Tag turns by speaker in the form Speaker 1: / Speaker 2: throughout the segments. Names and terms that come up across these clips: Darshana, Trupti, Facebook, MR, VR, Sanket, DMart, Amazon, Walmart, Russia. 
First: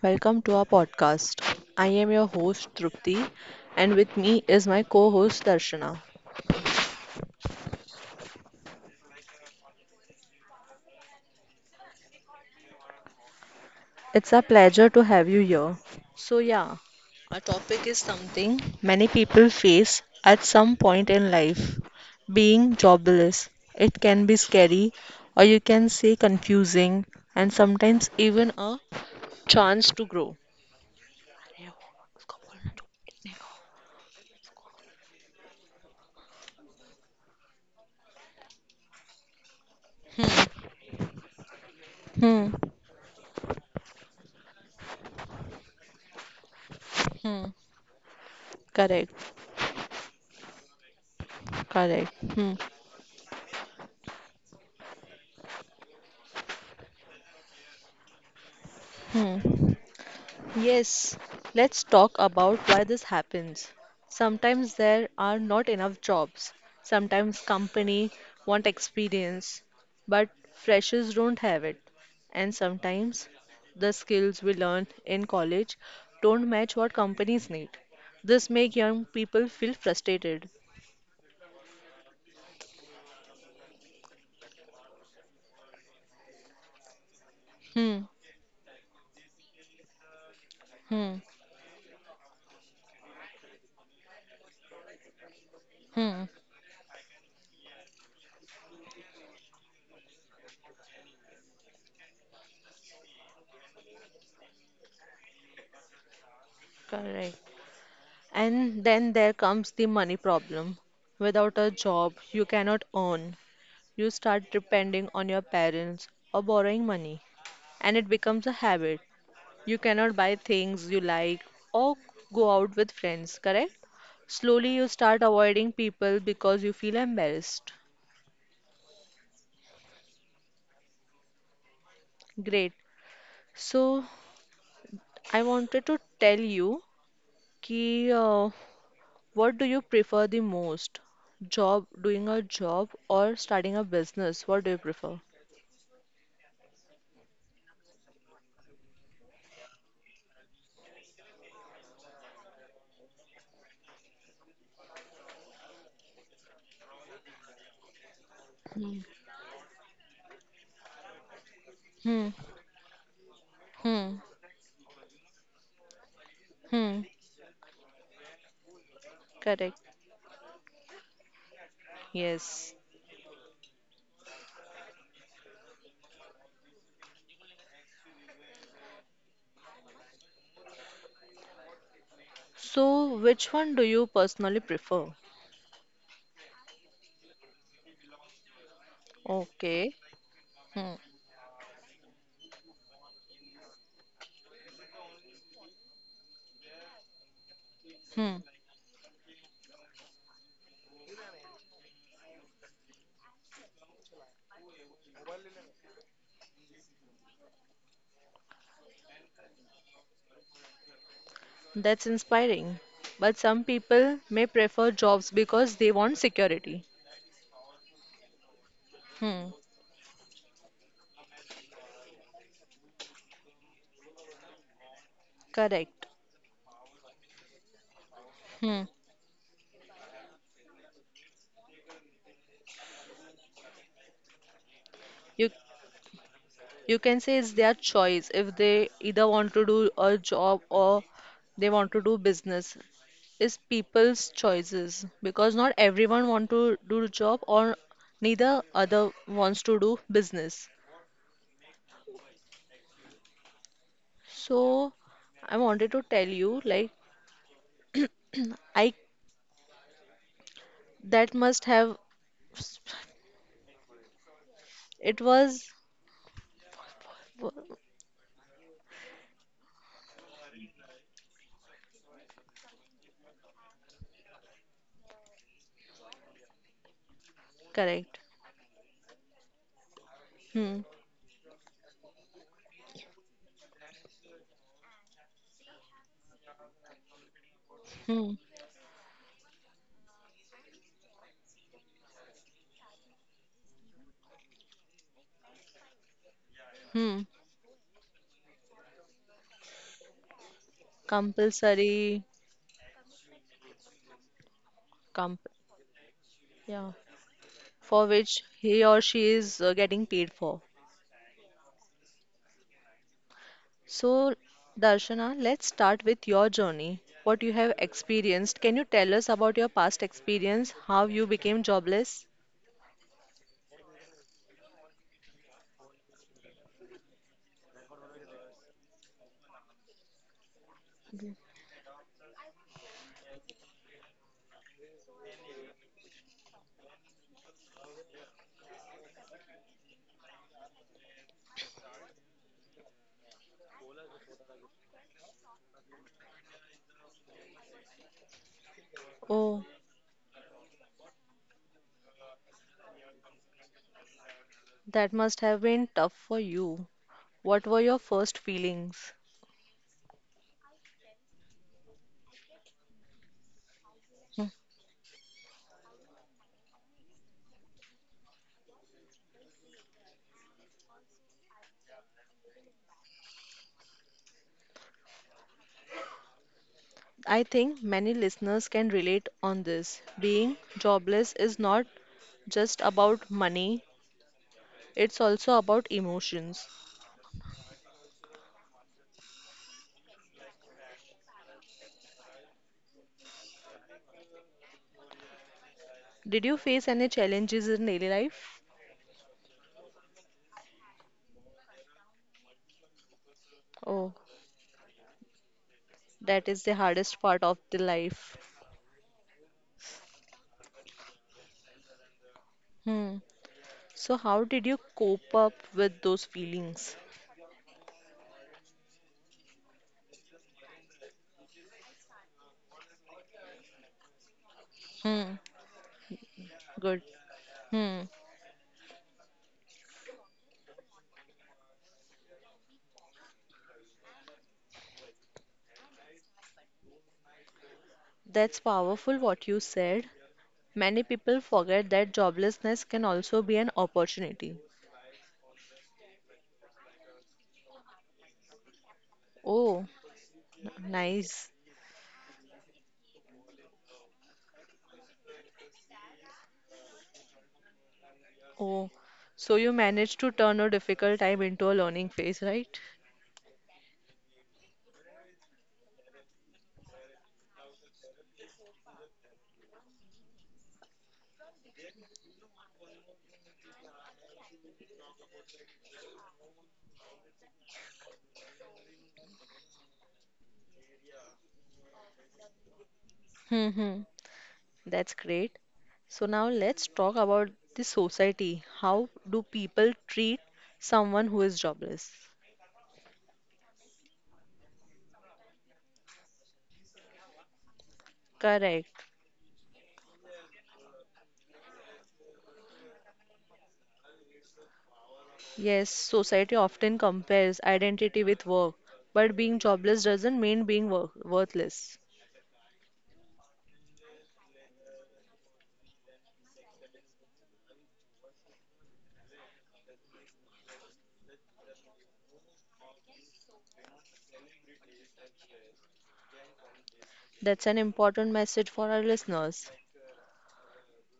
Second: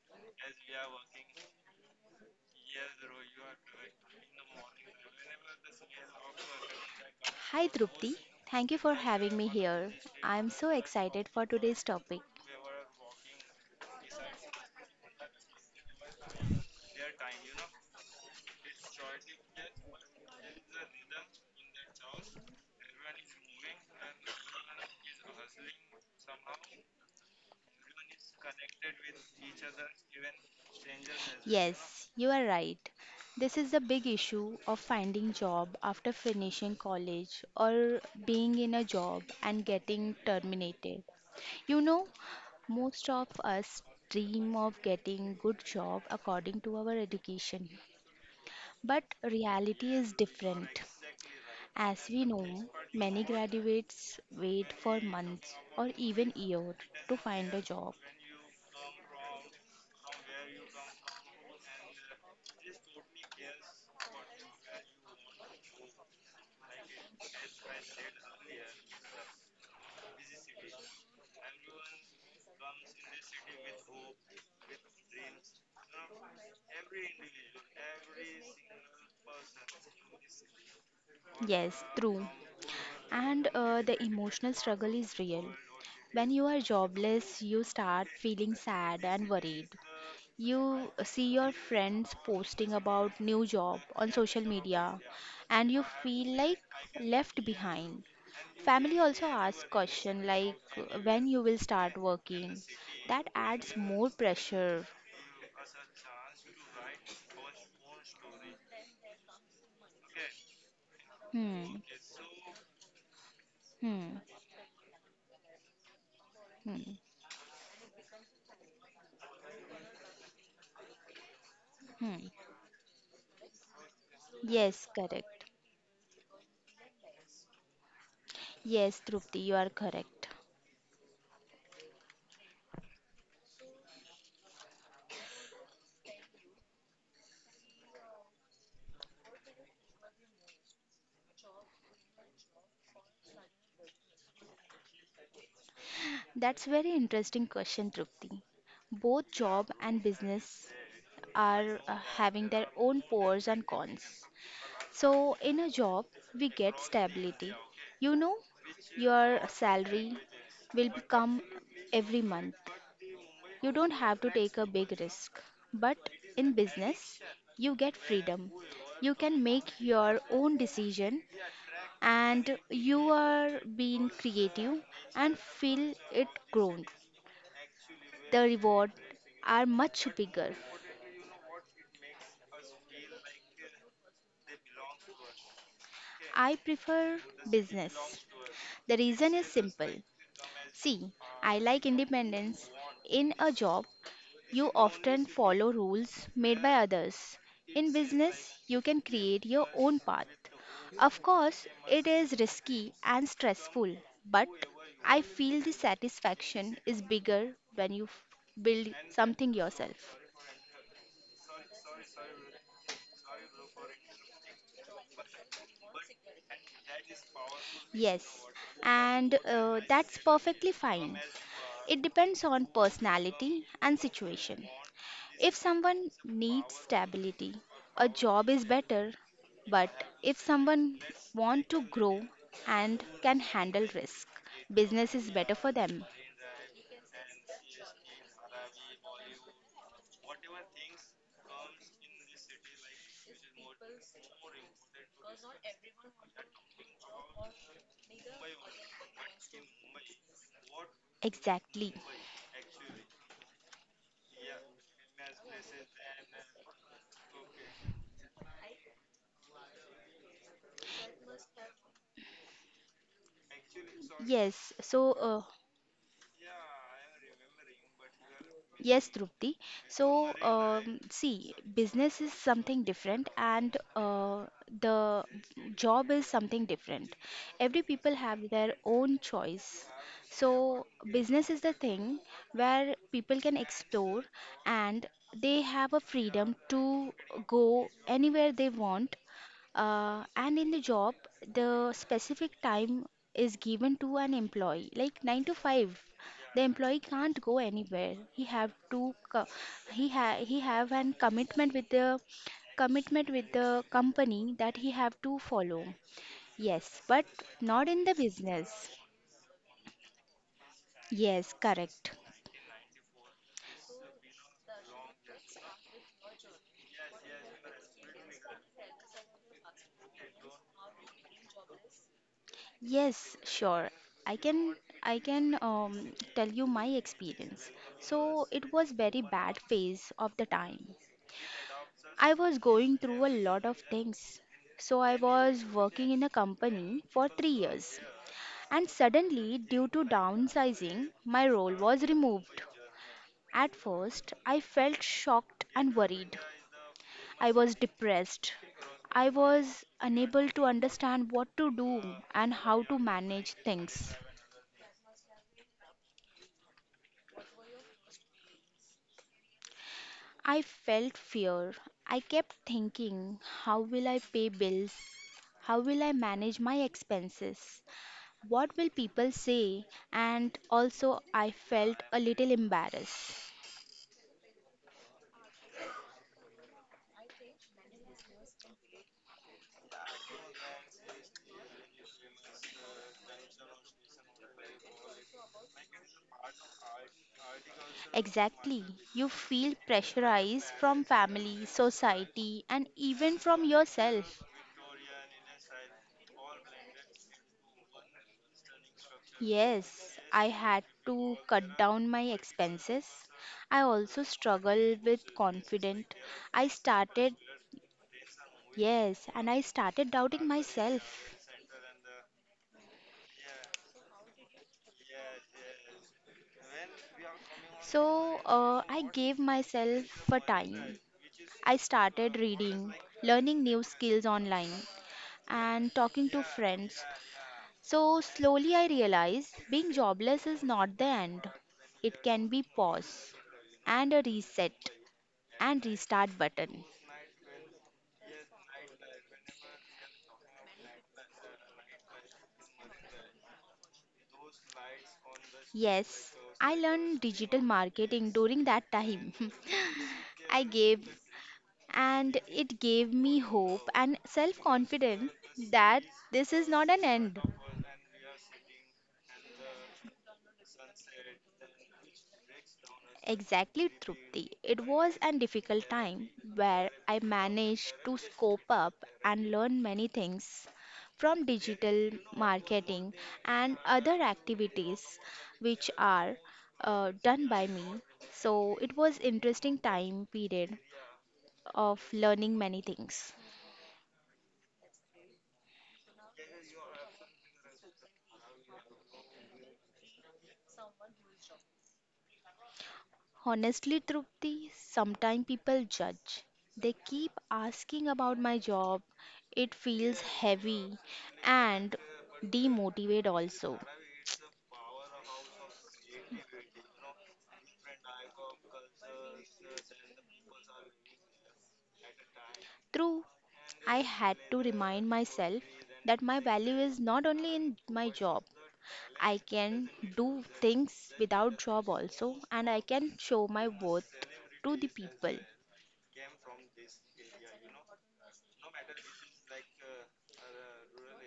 Speaker 1: welcome to our podcast. I am your host Trupti and with me is my co-host Darshana.
Speaker 2: Hi Drupti, thank you for having me here. I am so excited for today's topic.
Speaker 1: It's a pleasure to have you here. So yeah, our topic is something many people face at some point in life, being jobless. It can be scary or you can say confusing and sometimes even a chance to grow.
Speaker 2: Yes, you are right. This is the big issue of finding job after finishing college or being in a job and getting terminated. You know,
Speaker 1: Hmm,
Speaker 2: most of us dream of getting good job according to our education.
Speaker 1: hmm, hmm.
Speaker 2: But
Speaker 1: correct,
Speaker 2: reality is different. As we
Speaker 1: correct.
Speaker 2: know, many graduates wait for months or even years to find a job.
Speaker 1: Hmm. Yes, let's talk about why this happens. Sometimes there are not enough jobs. Sometimes company want experience, but freshers don't have it. And sometimes the skills we learn in college don't match what companies need. This make young people feel frustrated.
Speaker 2: Yes, true. And the emotional struggle is real. When you are jobless, you start
Speaker 1: Hmm,
Speaker 2: feeling sad and worried. You
Speaker 1: hmm,
Speaker 2: see your friends posting about new job on social media and you
Speaker 1: hmm.
Speaker 2: feel like left behind. Family also asks question like when you will start working. That adds more pressure.
Speaker 1: Correct. And then there comes the money problem. Without
Speaker 2: Hmm.
Speaker 1: a job, you cannot earn.
Speaker 2: Hmm.
Speaker 1: You start depending on your parents or
Speaker 2: Hmm.
Speaker 1: borrowing money, and it becomes a habit. You cannot buy things you like or
Speaker 2: Hmm.
Speaker 1: go out with friends, correct?
Speaker 2: Yes,
Speaker 1: Slowly, you start
Speaker 2: correct.
Speaker 1: avoiding people because you feel embarrassed.
Speaker 2: Yes, Trupti, you are correct.
Speaker 1: Great. So, I wanted to tell you ki, uh, what do you prefer the most? Job, doing a job or starting a business? What do you prefer?
Speaker 2: That's very interesting question, Trupti. Both job and business are having their own pros and cons. So, in a job, we get stability. You know, your salary will come every
Speaker 1: Hmm,
Speaker 2: month. You don't have to
Speaker 1: hmm,
Speaker 2: take a big risk. But in
Speaker 1: hmm.
Speaker 2: business, you get freedom. You can make
Speaker 1: Correct.
Speaker 2: your own decision and
Speaker 1: Yes.
Speaker 2: you are being creative and feel it grown. The reward are much bigger.
Speaker 1: So, which one do you personally prefer?
Speaker 2: I prefer business. The reason is simple.
Speaker 1: Okay.
Speaker 2: See,
Speaker 1: Hmm.
Speaker 2: I like independence. In a job, you often follow rules made by others. In
Speaker 1: Hmm.
Speaker 2: business, you can create your own path. Of course, it is risky and stressful, but I feel the satisfaction is bigger when build something yourself.
Speaker 1: That's inspiring. But some people may prefer jobs because they want security.
Speaker 2: Yes, and
Speaker 1: Hmm.
Speaker 2: that's perfectly fine. It depends on personality and situation. If someone
Speaker 1: Correct.
Speaker 2: needs stability, a job is
Speaker 1: Hmm.
Speaker 2: better. But if someone want to grow and can handle risk, business is better
Speaker 1: You
Speaker 2: for them.
Speaker 1: you can say it's their choice if they either want to do a job or they want to do business. It's people's choices because not everyone want to do job or neither other wants to do business.
Speaker 2: Exactly.
Speaker 1: So I wanted to tell you like I that must have
Speaker 2: Yes.
Speaker 1: it was
Speaker 2: Yes, Trupti. So, see, business is something different, and the job is something different. Every people
Speaker 1: correct.
Speaker 2: have their own choice. So,
Speaker 1: Hmm.
Speaker 2: business is the thing where people can explore, and they have a freedom to go
Speaker 1: Hmm.
Speaker 2: anywhere they want. And in the job, the specific time is given to an employee, like nine to five. The employee
Speaker 1: Hmm.
Speaker 2: can't go anywhere, he have to co- he have an commitment with the
Speaker 1: Compulsory
Speaker 2: company that he have to
Speaker 1: comp
Speaker 2: follow,
Speaker 1: yeah.
Speaker 2: yes, but not in the
Speaker 1: For which he
Speaker 2: business.
Speaker 1: or she is getting paid for.
Speaker 2: Yes, correct.
Speaker 1: So, Darshana, let's start with your journey. What you have experienced. Can you tell us about your past experience, how you became jobless?
Speaker 2: Yes, sure. I can I can tell you my experience. So it was very bad phase of the time. I was going through a lot of things. So I was working in a company for 3 years. And suddenly, due to downsizing, my role was removed. At first, I felt shocked and worried. I was depressed. I was
Speaker 1: Oh,
Speaker 2: unable to understand what to do and how to manage things.
Speaker 1: that must have been tough for you. What were your first feelings?
Speaker 2: I felt fear. I kept thinking, how will I pay
Speaker 1: Hmm.
Speaker 2: bills? How will I manage my expenses? What will people say? And also, I felt a little embarrassed.
Speaker 1: I think many listeners can relate on this. Being jobless is not just about money, it's also about emotions.
Speaker 2: Exactly. You feel pressurized from family, society, and even from yourself.
Speaker 1: Did you face any challenges in daily life?
Speaker 2: Yes, I had to cut down my expenses. I also
Speaker 1: Oh,
Speaker 2: struggled with confidence.
Speaker 1: that
Speaker 2: I
Speaker 1: is the
Speaker 2: started,
Speaker 1: hardest part of the life.
Speaker 2: yes, and I started doubting myself.
Speaker 1: Hmm. So how did you cope up with those feelings?
Speaker 2: I gave myself a time. I started reading, learning new skills online,
Speaker 1: Hmm.
Speaker 2: and talking to friends.
Speaker 1: Good. Hmm.
Speaker 2: So slowly I realized being jobless is not the end. It can be pause and a reset and restart button.
Speaker 1: That's powerful what you said. Many people forget that joblessness can also be an opportunity.
Speaker 2: Yes, I learned digital marketing during that time.
Speaker 1: Oh,
Speaker 2: I
Speaker 1: n-
Speaker 2: gave,
Speaker 1: nice.
Speaker 2: and it gave me hope and self confidence that this is not an end.
Speaker 1: Oh, so you managed to turn a difficult time into a learning phase, right?
Speaker 2: Exactly, Trupti. It was a difficult time where I managed to scope up and learn many things from digital marketing and other activities which are done by me. So it was interesting time period of learning many things.
Speaker 1: Mm-hmm. That's great. So now let's talk about the society. How do people treat someone who is jobless?
Speaker 2: Honestly, Trupti, sometimes people judge. They keep asking about my job.
Speaker 1: Correct.
Speaker 2: It feels heavy and demotivate also.
Speaker 1: Yes, society often compares identity with work, but being jobless doesn't mean being work worthless.
Speaker 2: True, I had to remind myself that my value is not only in my job. I can do things without job also and I can show my worth to the people.
Speaker 1: That's an important message for our listeners.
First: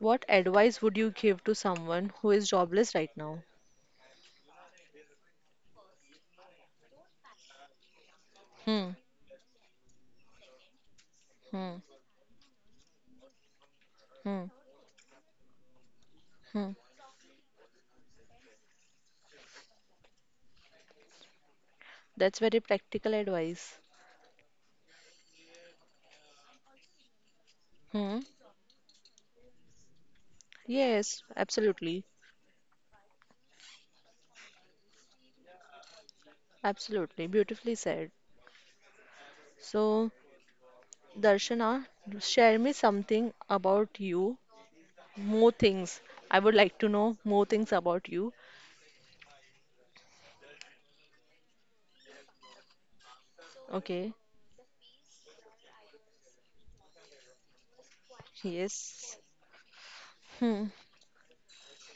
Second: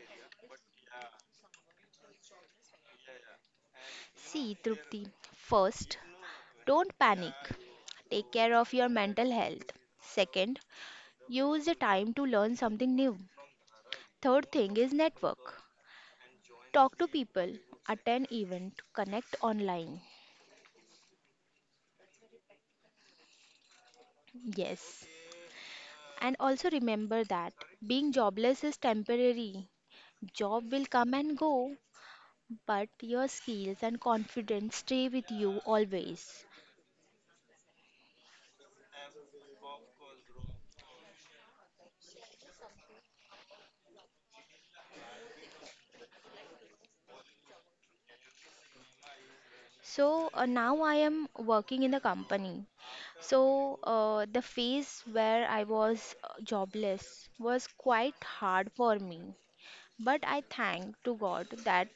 Speaker 1: What advice would you give to someone who is jobless right now?
Speaker 2: See, Trupti, first, don't panic. Take care of your
Speaker 1: Hmm.
Speaker 2: mental health. Second, use the
Speaker 1: Hmm.
Speaker 2: time to learn something new.
Speaker 1: Hmm.
Speaker 2: Third thing is network.
Speaker 1: Hmm.
Speaker 2: Talk to people, attend event, connect online.
Speaker 1: That's very practical advice.
Speaker 2: Yes, and also remember that being
Speaker 1: Hmm.
Speaker 2: jobless is temporary. Job will come
Speaker 1: Yes,
Speaker 2: and go,
Speaker 1: absolutely.
Speaker 2: but your skills and confidence stay with you always.
Speaker 1: Absolutely. Beautifully said. So, Darshana, share me something about you. More things. I would like to know more things about you.
Speaker 2: Now I am working in a company.
Speaker 1: Okay.
Speaker 2: The phase where I was jobless was quite hard for
Speaker 1: Yes.
Speaker 2: me. But I
Speaker 1: Hmm.
Speaker 2: thank to God that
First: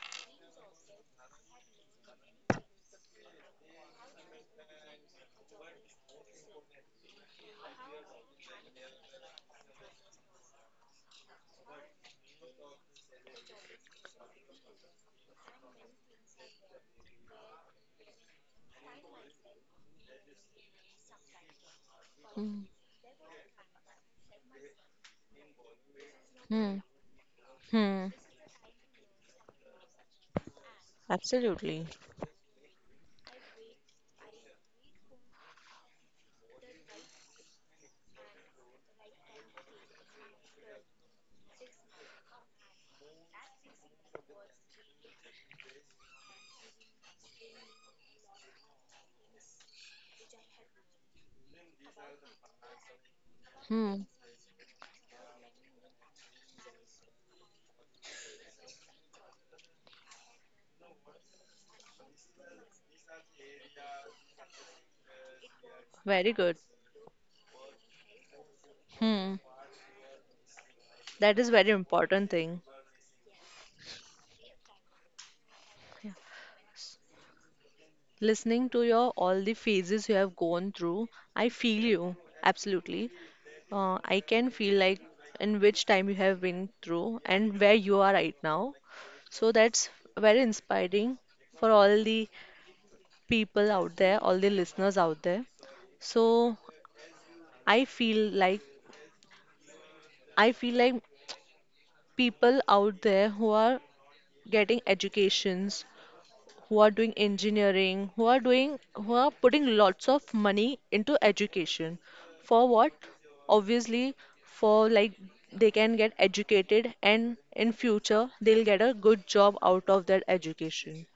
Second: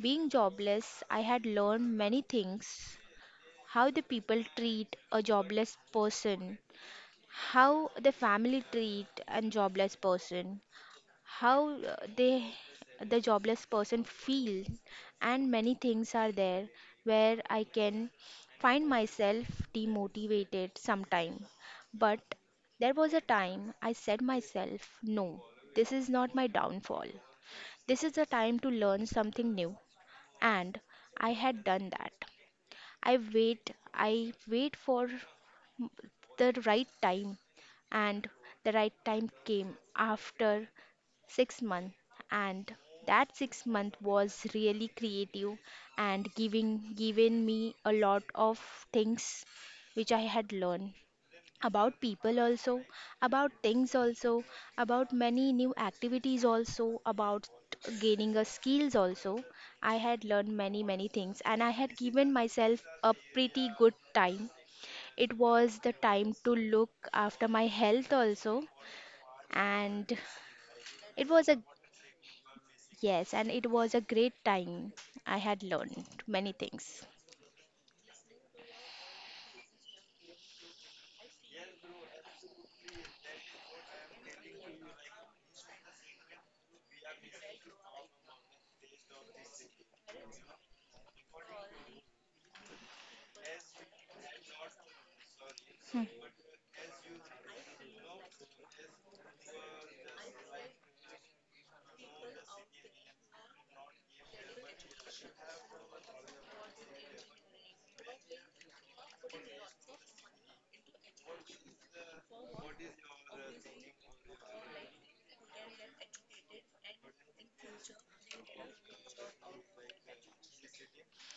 Speaker 2: being jobless, I had learned many things: how the people treat a jobless person, how the family treat and jobless person, how they the jobless person feel, and many things are there where I can find myself demotivated sometime. But
Speaker 1: Hmm.
Speaker 2: there was a time I said myself no, this is not my
Speaker 1: Hmm.
Speaker 2: downfall. This
Speaker 1: Hmm.
Speaker 2: is the time to learn something new, and I had
Speaker 1: Absolutely.
Speaker 2: done that. I wait for the right time, and the right time came after 6 months. And that 6 month was really creative and giving given me a lot of things which I had learned about people also, about things
Speaker 1: Hmm.
Speaker 2: also, about many new activities also, about gaining a skills also. I had learned many many things and I had given myself a pretty good time. It was the
Speaker 1: Very
Speaker 2: time to
Speaker 1: good.
Speaker 2: look after my health also.
Speaker 1: Hmm.
Speaker 2: And it
Speaker 1: That is
Speaker 2: was a,
Speaker 1: very important thing.
Speaker 2: yes, and it was a great time. I had learned many things.
Speaker 1: Listening to your all the phases you have gone through, I feel you. Absolutely. I can feel like in which time you have been through and where you are right now. So that's very inspiring for all the people out there, all the listeners out there.
Speaker 2: Hmm.
Speaker 1: So I feel like I feel like people out there who are getting educations who are doing engineering, who are doing, who are putting lots of money into education. For what? Obviously, for like they can get educated and in future they'll get a good job out of that education.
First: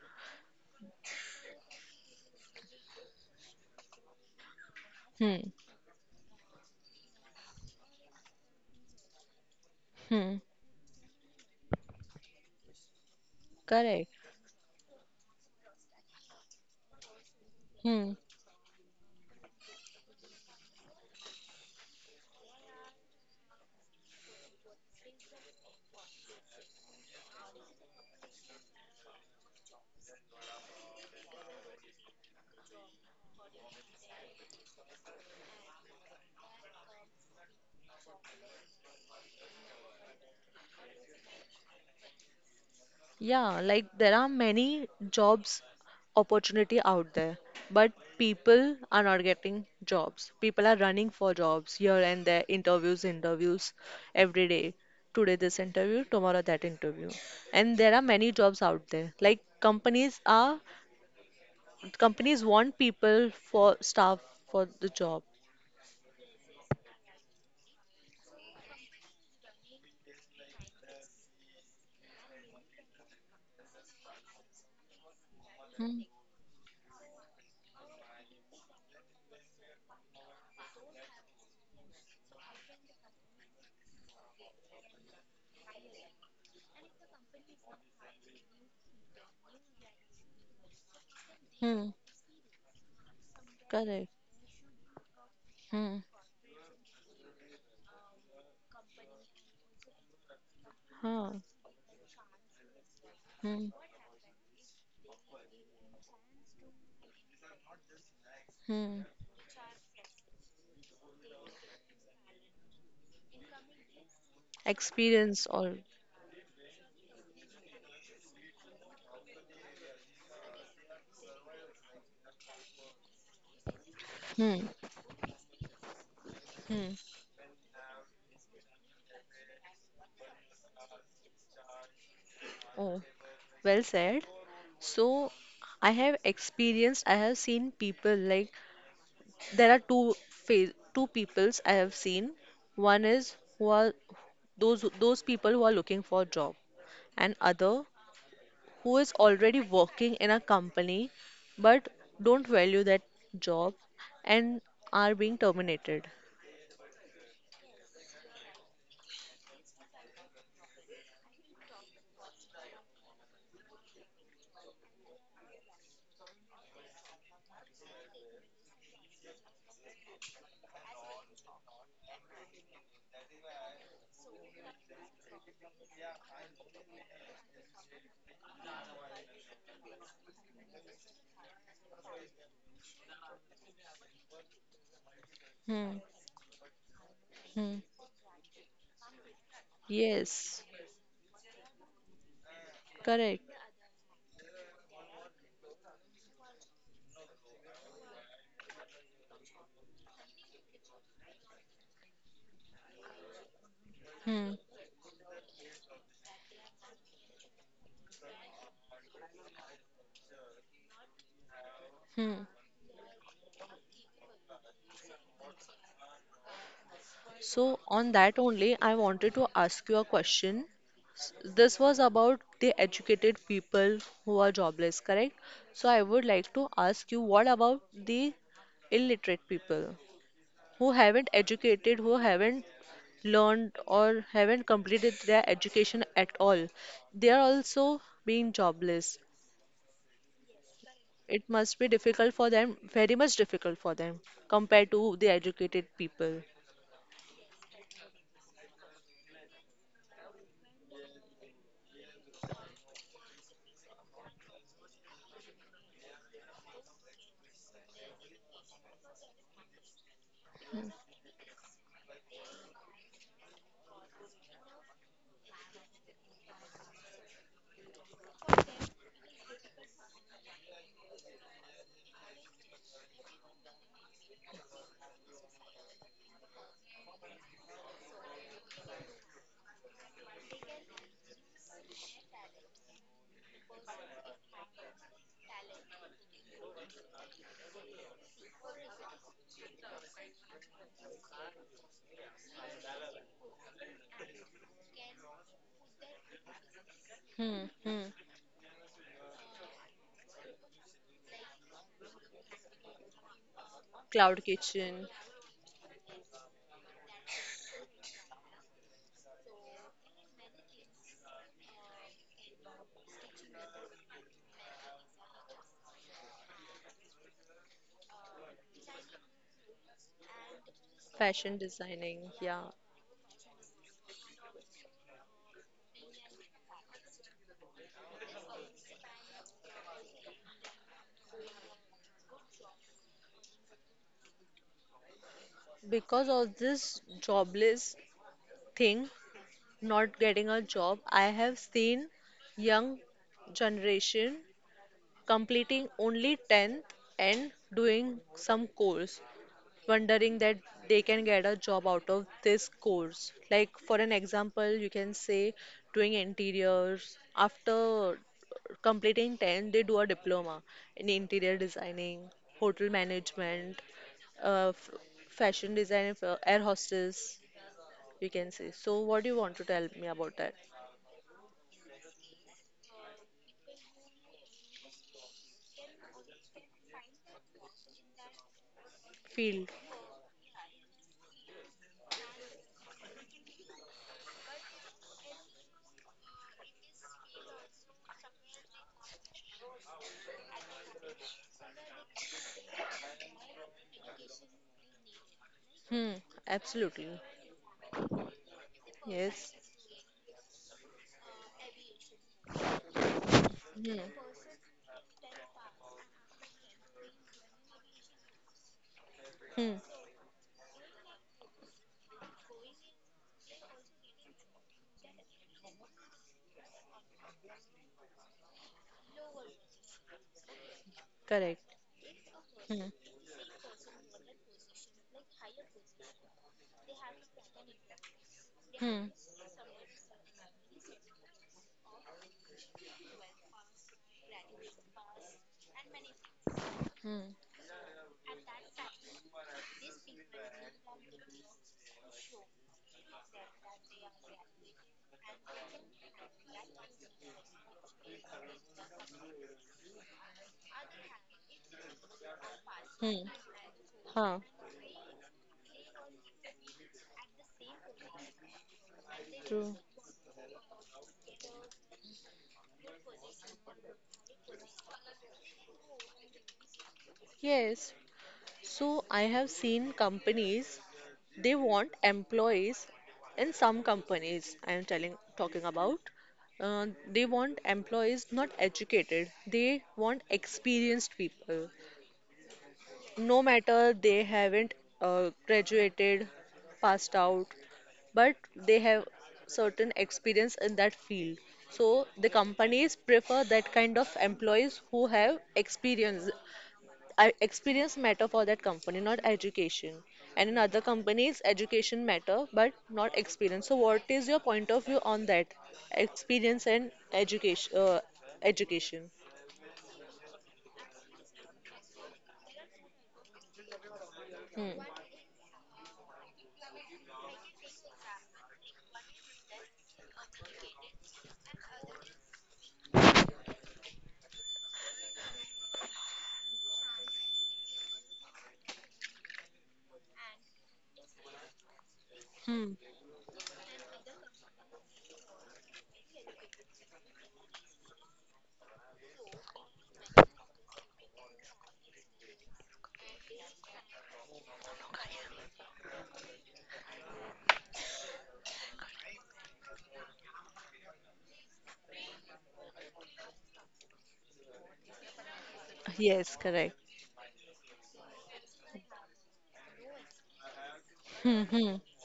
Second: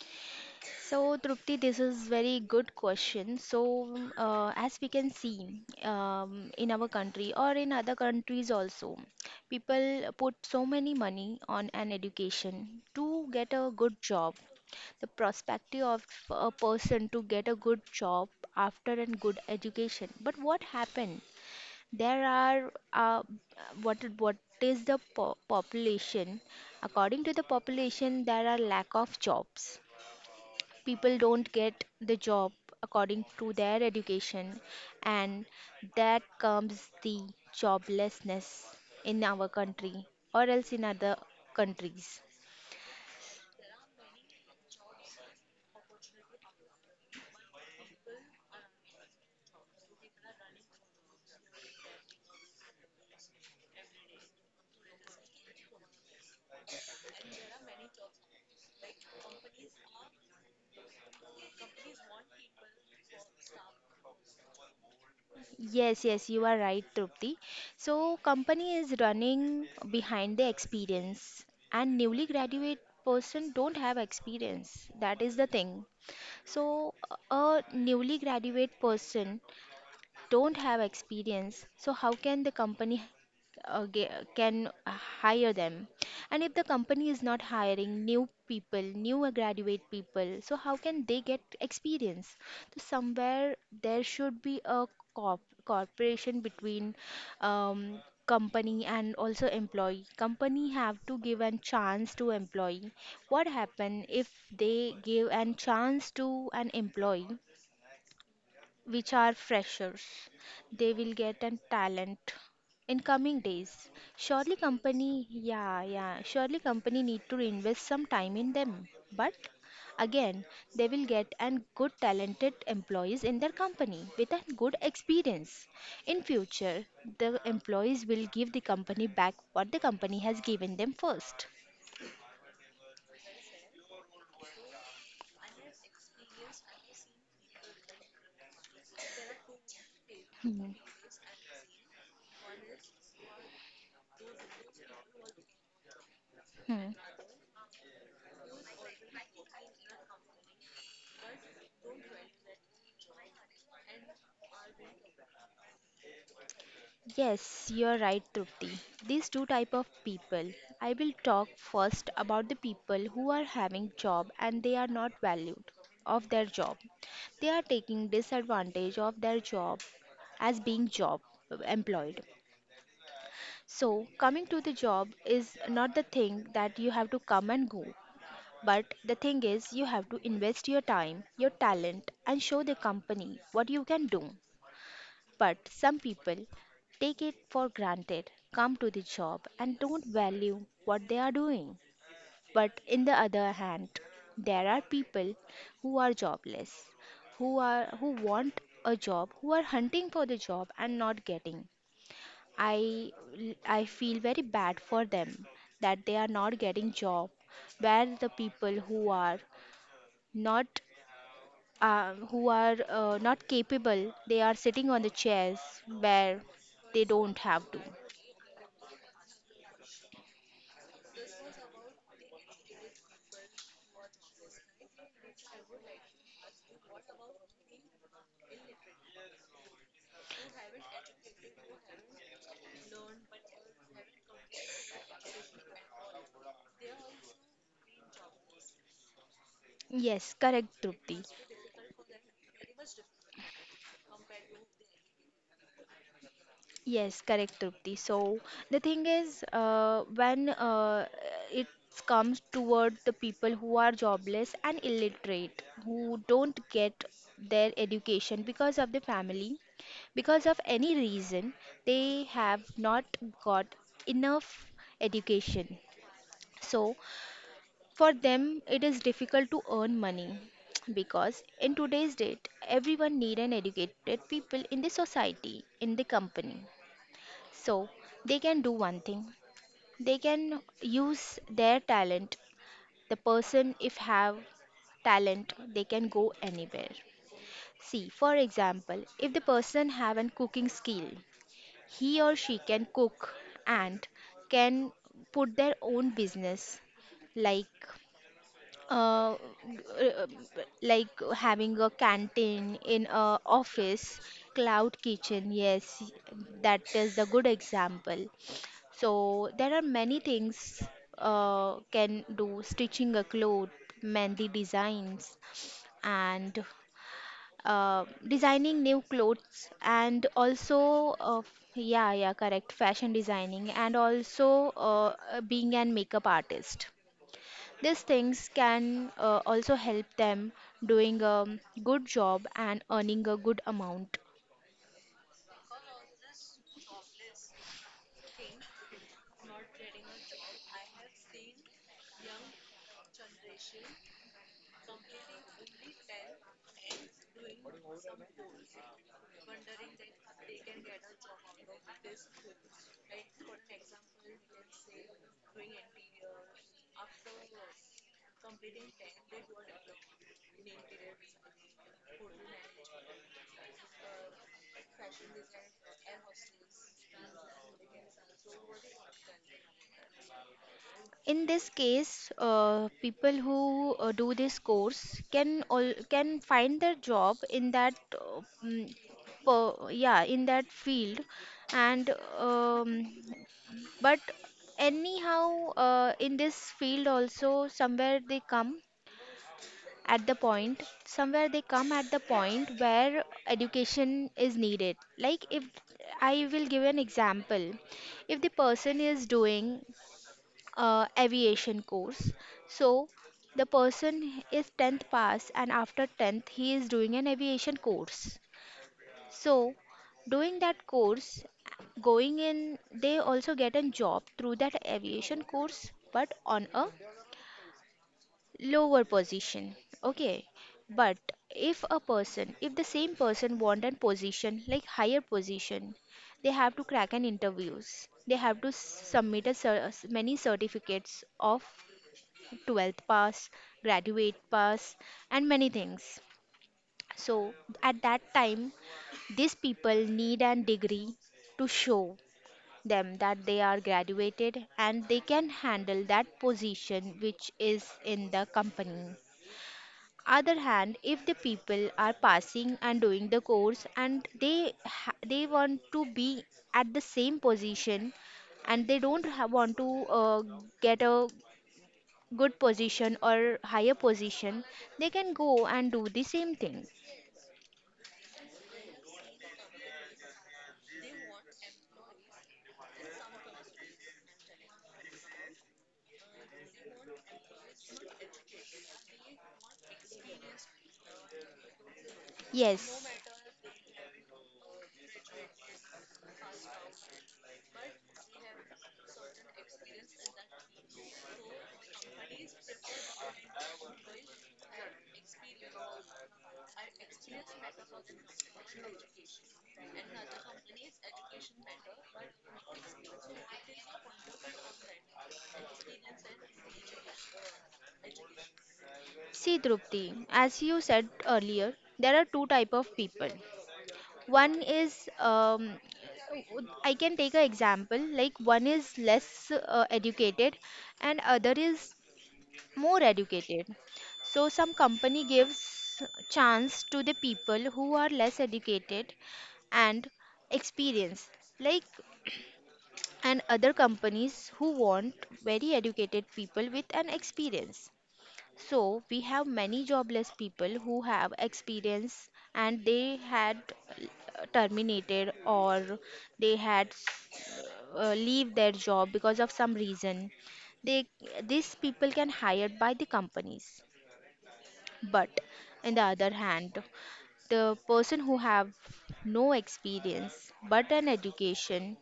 Speaker 2: So, Trupti, this is very good question. So, as we can
Speaker 1: Hmm.
Speaker 2: see in our country or in other countries also, people put
Speaker 1: Hmm.
Speaker 2: so many money on an education to get a good
Speaker 1: Correct.
Speaker 2: job. The prospect of a person to get a good
Speaker 1: Hmm.
Speaker 2: job after a good education. But what happened? There are what is the po population? According to the population, there are lack of jobs. People don't get the job according to their education, and that comes the joblessness in our country or else in other countries.
Speaker 1: Yeah, like there are many jobs opportunity out there, but people are not getting jobs. People are running for jobs here and there, interviews, interviews every day. Today this interview, tomorrow that interview. And there are many jobs out there. Like companies want people for staff for the job.
Speaker 2: Yes, yes, you are right, Trupti. So company is running behind the experience, and newly graduate person don't have experience, that is the thing.
Speaker 1: Hmm,
Speaker 2: So a newly graduate person don't have experience, so how can the company uh, ge- can hire them? And if the company is not hiring new people, new graduate people, so how can they get
Speaker 1: hmm,
Speaker 2: experience? So somewhere
Speaker 1: correct.
Speaker 2: there should be a
Speaker 1: Hmm,
Speaker 2: cooperation between, um, company and also employee. Company have
Speaker 1: huh,
Speaker 2: to give a chance to employee.
Speaker 1: hmm,
Speaker 2: What happen if they give a chance to an employee
Speaker 1: hmm.
Speaker 2: which are freshers? They will get a talent in coming days. Surely
Speaker 1: Experience
Speaker 2: company,
Speaker 1: or
Speaker 2: yeah, yeah, surely company need to invest some time in them. But again, they will get an good talented employees in their company with a
Speaker 1: hmm,
Speaker 2: good experience. In
Speaker 1: hmm.
Speaker 2: future, the employees will give the company back what the company has given them first.
Speaker 1: Oh, well said. So I have experienced, I have seen people like there are two phase,
Speaker 2: Hmm.
Speaker 1: two peoples I have seen. One is who are those people who are looking for a job,
Speaker 2: Hmm.
Speaker 1: and other who is already working in a company but don't value that job and are being terminated.
Speaker 2: Yes, you're right, Trupti. These two type of people. I will talk first about the people who are having job and they are not valued of their job. They are taking disadvantage of their job as being job employed. So coming to the job is not the thing that you have to come and go. But the thing is, you have to invest your time, your talent, and show the company what you can do. But some
Speaker 1: Hmm.
Speaker 2: people take it for
Speaker 1: Hmm.
Speaker 2: granted, come to the job, and don't value
Speaker 1: Yes,
Speaker 2: what they are doing. But in the other
Speaker 1: correct.
Speaker 2: hand, there are people who are jobless, who want a job, who are hunting for the job and not getting. I I feel very
Speaker 1: Hmm.
Speaker 2: bad for them that they are not getting job, where the people not who
Speaker 1: Hmm.
Speaker 2: are not capable, they are sitting on the chairs where they don't have to.
Speaker 1: So, on that only, I wanted to ask you a question. This was about the educated people who are jobless, correct? So, I would like to ask you what about the illiterate people who haven't educated, who haven't learned, or haven't completed their education at all? They are also being jobless.
Speaker 2: Yes, correct, Trupti.
Speaker 1: It must be difficult for them, very much difficult for them compared to the educated people.
Speaker 2: Yes, correct, Trupti. So the thing is, when it comes toward the people who are jobless and illiterate, who don't get their education because of the family, because of any reason, they have not got enough education. So for them, it is difficult to earn money because in today's date, everyone need an educated people in the society, in the company. So they can do one thing. They can use their talent. The person if have talent, they can go anywhere. See, for example, if the person have an cooking skill, he or she can cook and can put their own business
Speaker 1: Hmm,
Speaker 2: like
Speaker 1: hmm.
Speaker 2: uh, uh, like having a canteen in a office.
Speaker 1: Cloud
Speaker 2: Cloud
Speaker 1: kitchen.
Speaker 2: kitchen, yes, that is the good example. So there are many things can do: stitching a cloth, mehndi designs, and designing new clothes and also
Speaker 1: Fashion
Speaker 2: yeah,
Speaker 1: designing,
Speaker 2: yeah,
Speaker 1: yeah.
Speaker 2: correct, fashion designing, and also being an makeup artist. These things can also help them doing a good job and earning a good amount.
Speaker 1: Because of this jobless thing, not getting a job, I have seen young generation completing only 10th and doing some course. Wondering that they can get a job out of this course. Like, for an example, you can say doing interiors. After completing 10th, they do a diploma in interior designing, hotel management, uh, f- fashion design, air hostess, you can say. So, what do you want to tell me about that
Speaker 2: In this case, people who do this course can find their job in that
Speaker 1: field?
Speaker 2: yeah, in that field. And um, but anyhow, in this field also somewhere they come at the point where education is needed. Like, if
Speaker 1: Hmm,
Speaker 2: I will give an
Speaker 1: absolutely.
Speaker 2: example, if the person is
Speaker 1: Yes.
Speaker 2: doing aviation course, so the
Speaker 1: Hmm,
Speaker 2: person is 10th pass and after 10th he is doing an aviation course. So
Speaker 1: hmm,
Speaker 2: doing that course, going in, they also get a job through that aviation course, but on a lower position. Okay, but
Speaker 1: correct.
Speaker 2: if a person, if
Speaker 1: Hmm,
Speaker 2: the same person want a position like higher position, they have to crack an interviews, they have to
Speaker 1: hmm,
Speaker 2: submit a many certificates of 12th pass, graduate pass, and many things.
Speaker 1: hmm,
Speaker 2: So at that time, these people need a degree to show them that they are graduated and they can handle that position which is in the company. Other hand, if the people are passing and
Speaker 1: hmm.
Speaker 2: doing the course
Speaker 1: Huh,
Speaker 2: and they they want to be at the same position, and they don't ha-
Speaker 1: true.
Speaker 2: want to get a good position or higher position, they can go and do the same thing.
Speaker 1: Yes, so I have seen companies they want employees in some companies I am telling talking about they want employees not educated they want experienced people
Speaker 2: Yes.
Speaker 1: no matter they haven't graduated passed out but they have certain experience in that field so the companies prefer that kind of employees who have experience I experience matter for that company, not education. And in other companies, education matter, but not experience. So, what is your point of view on that? Experience and education. Education.
Speaker 2: See, Drupti, as you said earlier, there are two type of people. One
Speaker 1: Hmm.
Speaker 2: is I can take an example, like one is less educated and other is more educated. So some company gives chance to the people who are less educated and experienced, like,
Speaker 1: Hmm.
Speaker 2: and other companies who want very educated people with an experience. So we have many jobless people who have experience and they had terminated or they had leave their job because of some reason. They These people can hired by the companies. But on the other
Speaker 1: Yes, correct.
Speaker 2: hand, the person who have no experience but an
Speaker 1: Hmm. Hmm.
Speaker 2: education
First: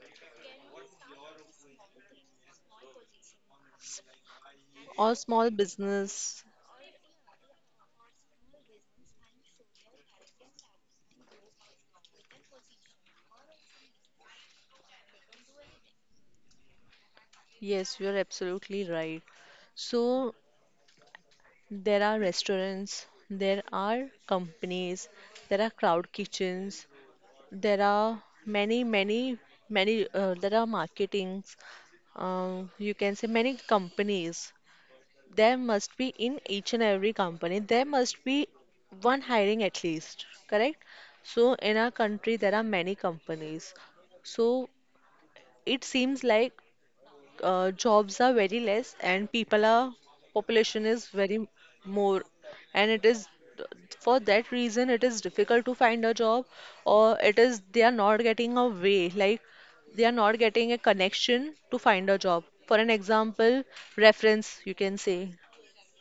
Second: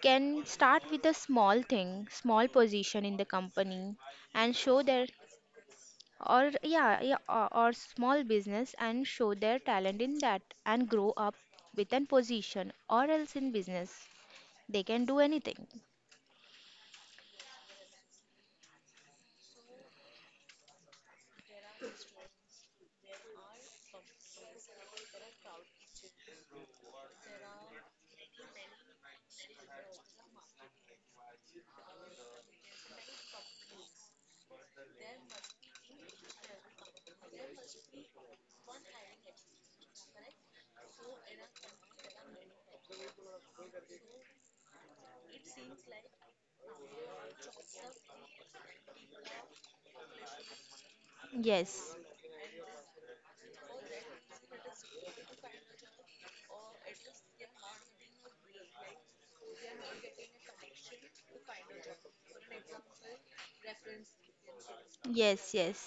Speaker 2: can start with a small thing, small position in the company, and show their,
Speaker 1: Or small business.
Speaker 2: or yeah, yeah, or small business, and show their talent in that and grow up with an position, or else in business they can do anything.
Speaker 1: Yes, you're absolutely right. So there are restaurants, there are companies, there are crowd kitchens, there are there are marketings, you can say many companies. There must be in each and every company, there must be one hiring at least, correct? So in our country, there are many companies. So it seems like jobs are very less and people are population is very
Speaker 2: Yes,
Speaker 1: more and it is for that reason it is difficult to find a job or it is they are not getting a way like they are not getting a connection to find a job for an example reference you can say
Speaker 2: yes. Yes,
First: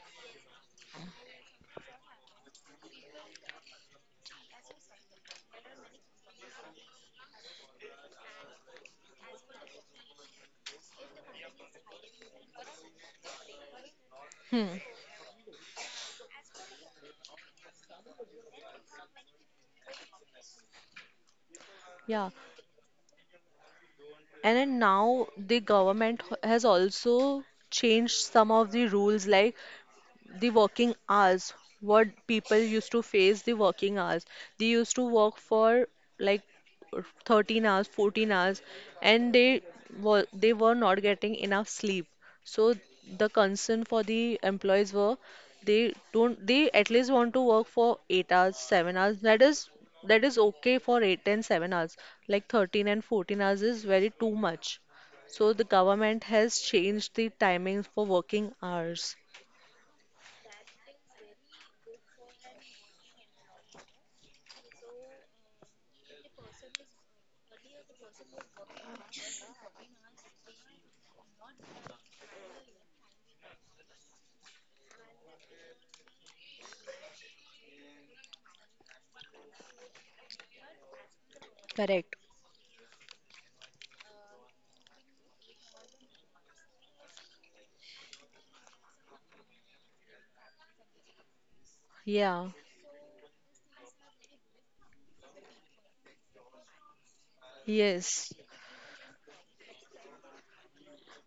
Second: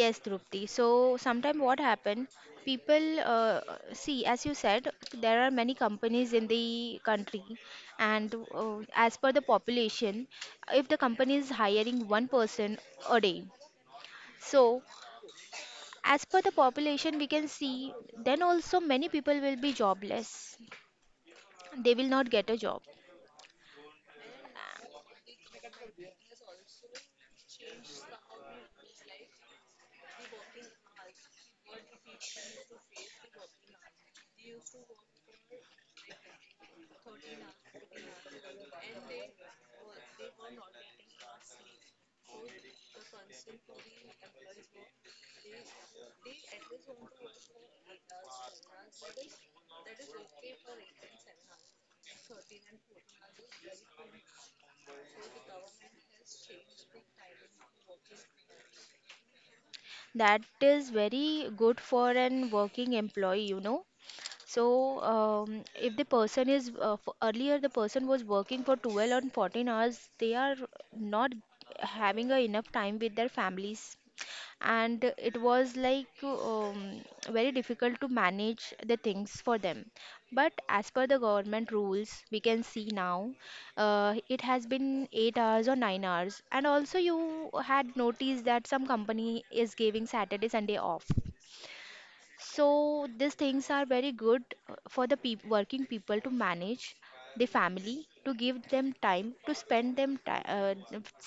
Speaker 2: yes, Drupti, so sometimes what happen, people, see, as you said, there are many companies in the country, and as per the population, if the company is hiring one person a day, so
Speaker 1: hmm
Speaker 2: as per the population, we can see then also many people will be jobless. They will not
Speaker 1: yeah
Speaker 2: get a job.
Speaker 1: and then now the government has also changed some of the rules like the working hours, what people used to face the working hours. They used to work for like 13 hours, 14 hours, and they were not getting enough sleep. So the concern for the employees were they don't they at least want to work for 8 hours, 7 hours. That is okay for 8 and 7 hours. Like 13 and 14 hours is very too much. So the government has changed the timings for working hours.
Speaker 2: That is very good for an working employee, you know. So, if the person is earlier the person was working for 12 or 14 hours, they are not having a enough time with their families, and it was like, very difficult to manage the things for them. But as per the government
Speaker 1: Correct.
Speaker 2: rules, we can see now it has been 8 hours or 9 hours, and also you had noticed that some company is giving Saturday Sunday off.
Speaker 1: Yeah,
Speaker 2: So these things are very good for the peop working people to manage the family,
Speaker 1: yes,
Speaker 2: to give them time to uh,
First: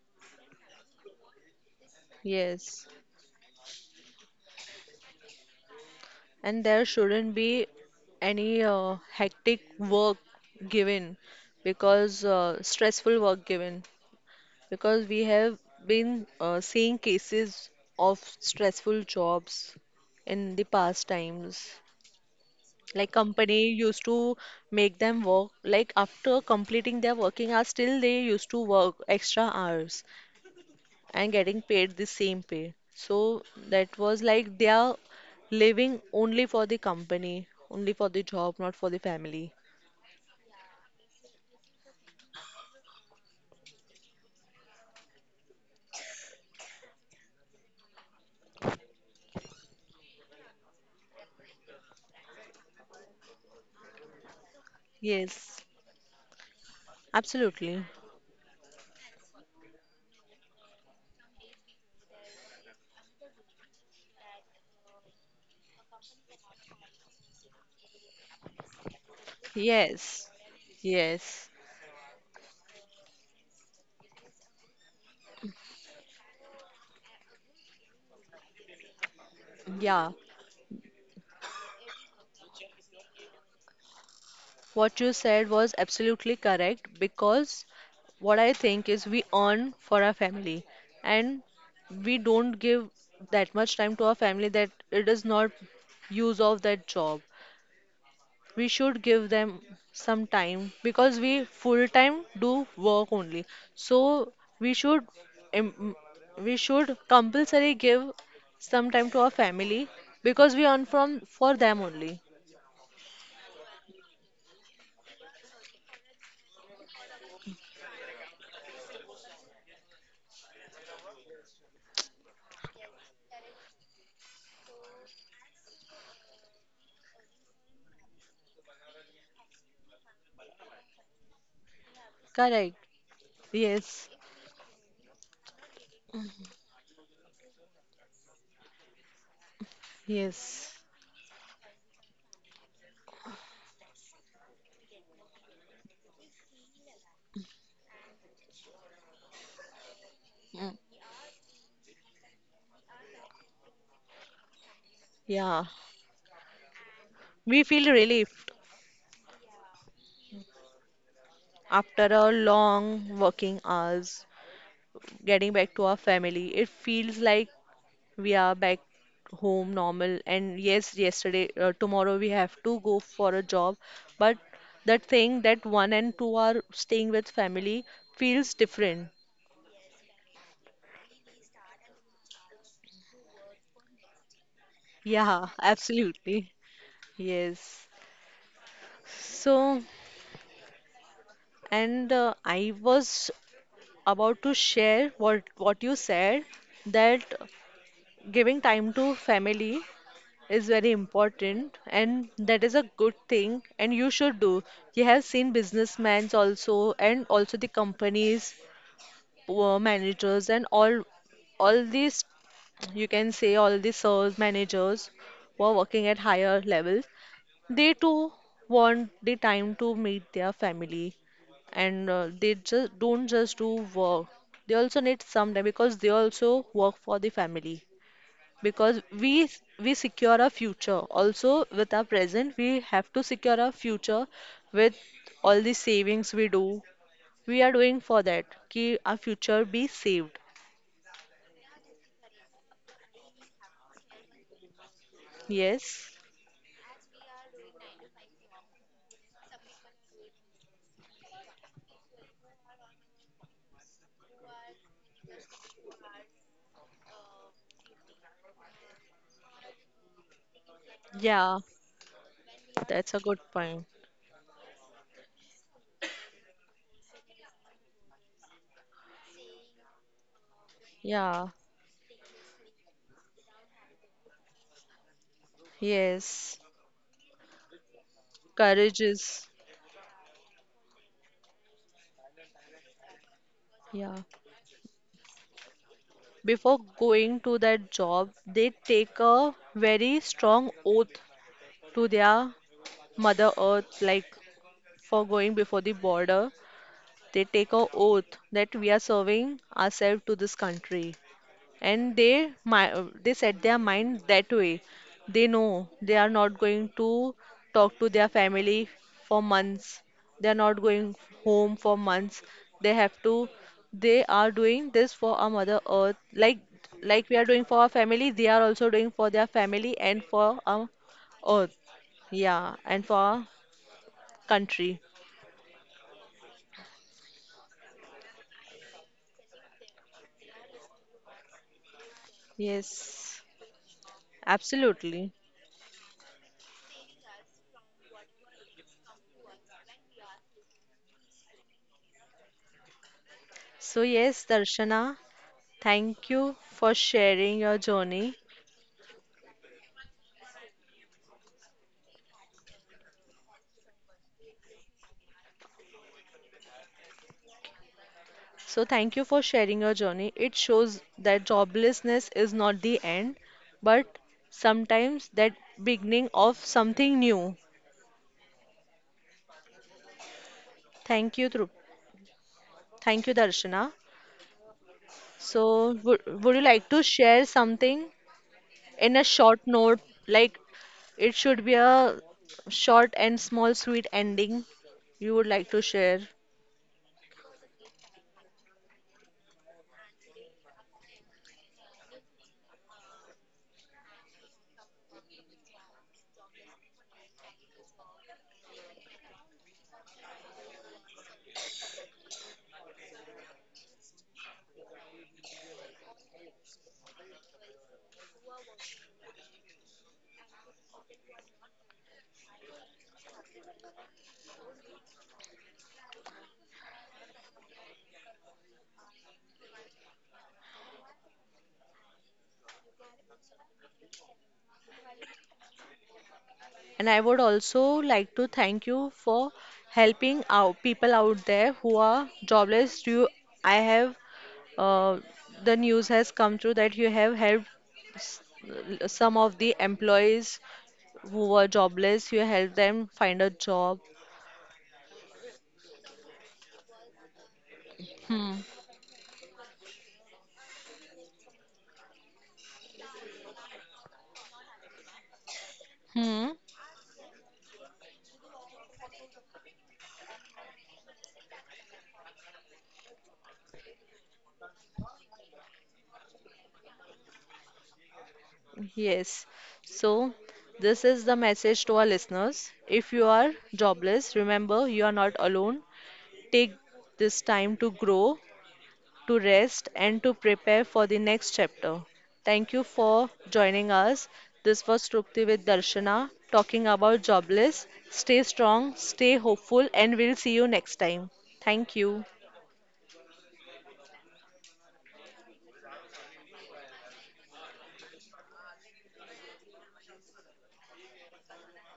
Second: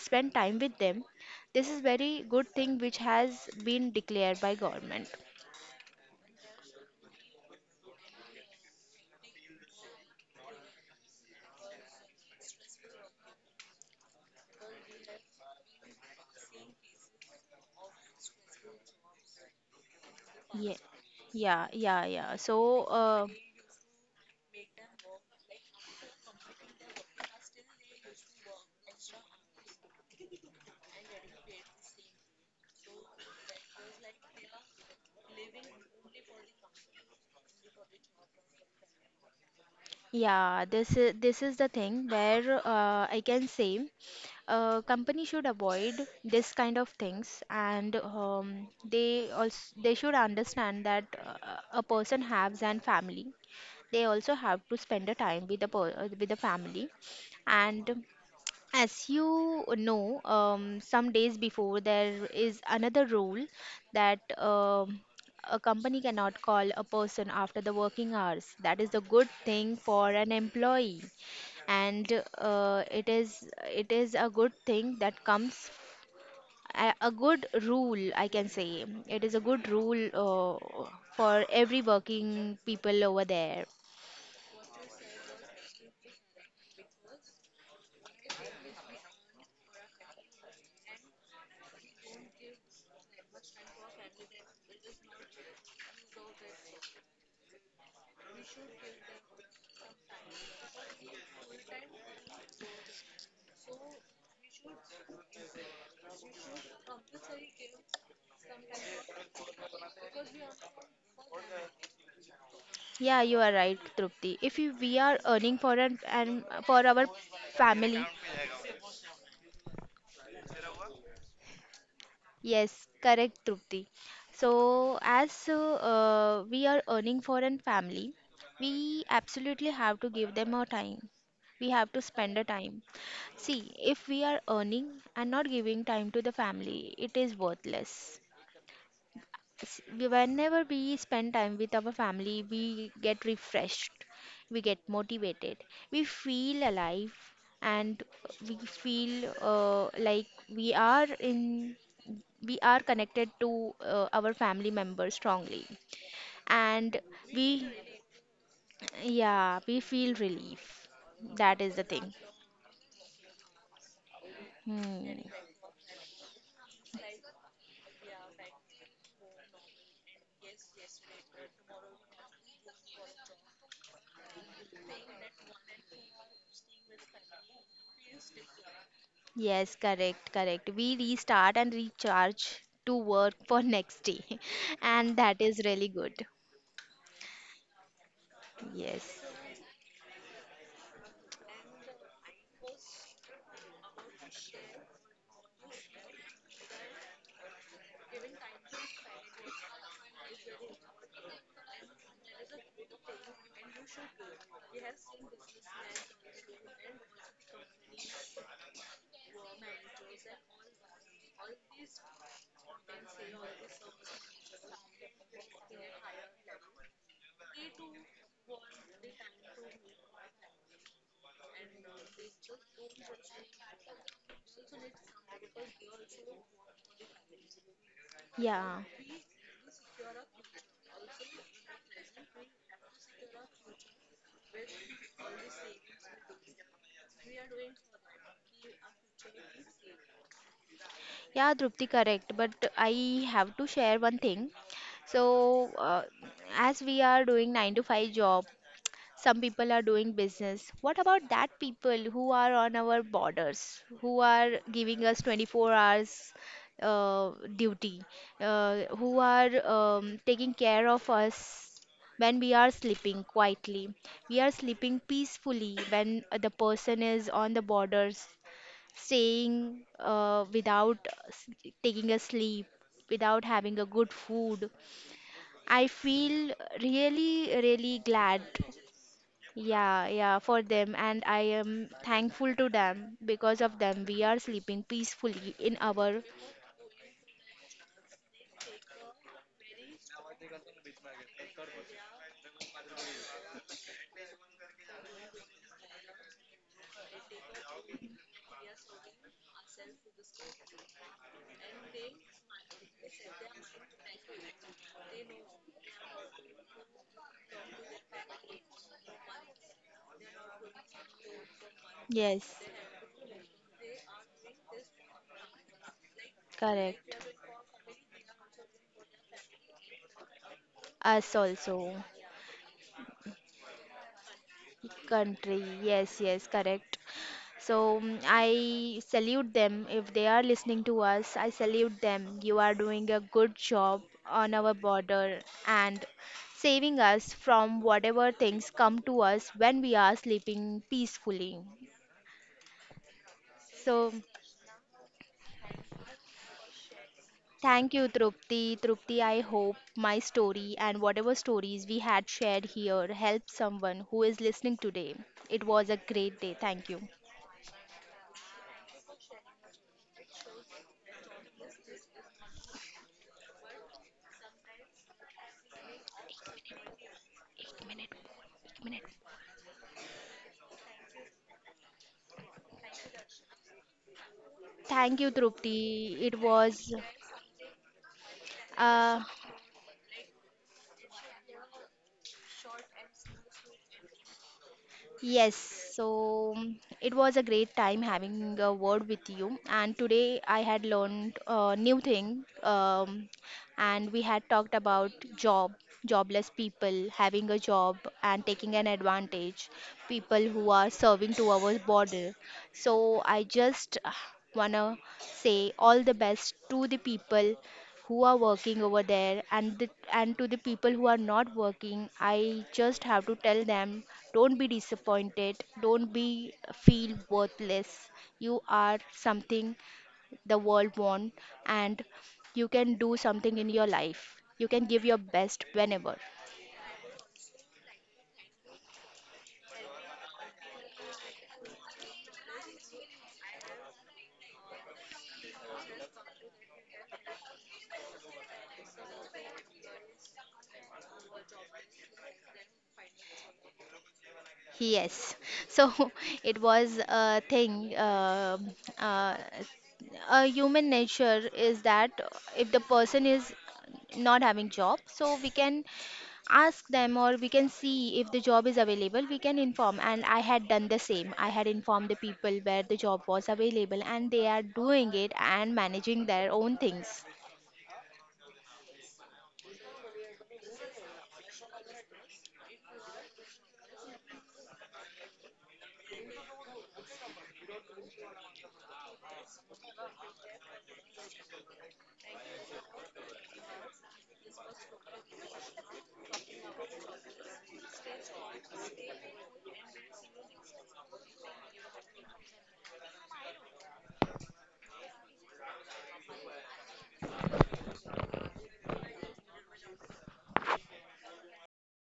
Speaker 2: spend time with them. This is very good thing
Speaker 1: yes.
Speaker 2: which has been declared by government.
Speaker 1: And there shouldn't be any hectic work given because stressful work given because we have been seeing cases of stressful jobs in the
Speaker 2: Yeah,
Speaker 1: past
Speaker 2: yeah,
Speaker 1: times.
Speaker 2: yeah, yeah. So,
Speaker 1: Like
Speaker 2: uh,
Speaker 1: company used to make them work, like after completing their working hours, still they used to work extra hours. And getting paid the same pay. So that was like they are living only for the company, only for the job, not for the family.
Speaker 2: yeah, this is the thing where, I can say, company should avoid this kind of things. And they also, they should understand that a person has an family, they also have to spend a time with
Speaker 1: Yes.
Speaker 2: with the family. And
Speaker 1: Absolutely.
Speaker 2: as you know, some days before there is another rule that a company cannot call a person after the working hours. That is a good thing for an
Speaker 1: Yes.
Speaker 2: employee.
Speaker 1: Yes.
Speaker 2: And it is, it is a good thing that comes, a good rule. I can say it is a good rule,
Speaker 1: Yeah.
Speaker 2: for every working people over there.
Speaker 1: What you said was absolutely correct because what I think is we earn for our family and we don't give that much time to our family that it is not use of that job. We should give them some time because we full time do work only so we should im- we should compulsory give some time to our family because we earn from for them only.
Speaker 2: Yeah, you are right, Trupti. If you, we are earning for an, and for our family. Yes, correct, Trupti. So, as we are earning for an family, we absolutely have to give them our time. We have to spend a
Speaker 1: Correct.
Speaker 2: time. See, if
Speaker 1: yes
Speaker 2: we are earning and not giving time to the family, it is worthless. Whenever
Speaker 1: yes
Speaker 2: we spend time with our family, we get refreshed, we get motivated, we feel alive, and we feel,
Speaker 1: Mm.
Speaker 2: we are connected to our family members strongly.
Speaker 1: Yeah
Speaker 2: And we,
Speaker 1: we feel relieved
Speaker 2: yeah, we feel relief, that is the
Speaker 1: after
Speaker 2: thing.
Speaker 1: a long working hours
Speaker 2: Hmm.
Speaker 1: getting back to our family it feels like we are back home normal, and yes, yesterday, tomorrow we have to go for a job. But that thing that one and two are staying with family feels different.
Speaker 2: Yes, correct, correct. We restart and recharge to work for next day, and that
Speaker 1: Yeah,
Speaker 2: is really good.
Speaker 1: absolutely. Yes.
Speaker 2: Yes.
Speaker 1: So, and I was about to share what you said that giving time to family is very important and that is a good thing and you should do you have seen businessmen also and also the companies managers and all these you can say all these sales managers who are working at higher levels they too want the time to meet their family and they just don't just do work they also need some time because they also work for the family
Speaker 2: Yeah.
Speaker 1: because we secure our future also with our present we have to secure our future with all the savings we do we are doing for that ki our future be saved
Speaker 2: Yeah, Drupti, correct. But I have to share one thing. So,
Speaker 1: yes
Speaker 2: as we are doing 9 to 5 job, some people are doing business. What about that people who are on our borders, who are giving us 24 hours duty, who are taking care of
Speaker 1: yeah
Speaker 2: us when we are
Speaker 1: that's a
Speaker 2: sleeping
Speaker 1: good point
Speaker 2: quietly. We are sleeping peacefully when the person is on the borders staying without,
Speaker 1: yeah
Speaker 2: s- taking a sleep, without having a good food. I feel
Speaker 1: yes
Speaker 2: really, really glad.
Speaker 1: courage is
Speaker 2: Yeah, yeah, for them, and I am thankful to them. Because of them,
Speaker 1: yeah
Speaker 2: we are sleeping peacefully in our,
Speaker 1: before going to that job they take a very strong oath to their mother earth like for going before the border. They take a oath that we are serving ourselves to this country, and they they set their mind that way. They know they are not going to talk to their family for months. They are not going home for months.
Speaker 2: yes,
Speaker 1: They have to. They are doing this for our Mother Earth,
Speaker 2: correct.
Speaker 1: like we are doing for our family. They are also doing for their family and for our
Speaker 2: Us
Speaker 1: Earth.
Speaker 2: also,
Speaker 1: Yeah, and for our country.
Speaker 2: country, yes, yes, correct. So, mm, I salute them. If they are listening to us, I salute them. You are doing a
Speaker 1: Yes,
Speaker 2: good job on our
Speaker 1: absolutely.
Speaker 2: border and saving us from whatever things come to us when we are sleeping peacefully.
Speaker 1: So,
Speaker 2: So
Speaker 1: yes, Darshana, thank you for sharing your
Speaker 2: thank you,
Speaker 1: journey.
Speaker 2: Trupti. Trupti, I hope my story and whatever stories we had shared here help someone who is listening today. It was a great day. Thank you.
Speaker 1: So, thank you for sharing your journey. It shows that joblessness is not the end, but sometimes that beginning of something new. Thank you, Dhruv. Thank you, Darshana.
Speaker 2: Thank you,
Speaker 1: So,
Speaker 2: Trupti. It
Speaker 1: would you like
Speaker 2: was,
Speaker 1: to share something in a
Speaker 2: uh,
Speaker 1: short note? Like, it should be a short and small, sweet ending you would
Speaker 2: yes,
Speaker 1: like to share.
Speaker 2: so, mm, it was a great time having a word with you. And today I had learned a new thing. And we had talked about job, jobless people having a job and taking an advantage, people who are serving to our border. So I just wanna say all the best to the people who are working over there, and the, and to the people who are not working, I just have to tell them, don't be disappointed, don't be, feel worthless. You are something the world want. And you can do something in your life, you can give your best whenever.
Speaker 1: And I would also like to thank you for helping out people out there who are jobless. You, I have uh, the news has come through that you have helped s- some of the employees who were jobless. You helped them find a job.
Speaker 2: Yes. So it was a thing.
Speaker 1: Hmm.
Speaker 2: Uh, a human nature is that if the person is not having job, so we can
Speaker 1: Hmm.
Speaker 2: ask them, or we can see if the job is available, we can inform. And I had done the same, I had informed the people where the job was available, and they are doing it and managing their own things.
Speaker 1: Yes. So, this is the message to our listeners. If you are jobless, remember you are not alone. Take this time to grow to rest, and to prepare for the next chapter. Thank you for joining us. This was Trupti with Darshana talking about jobless. Stay strong, stay hopeful, and we'll see you next time. Thank you.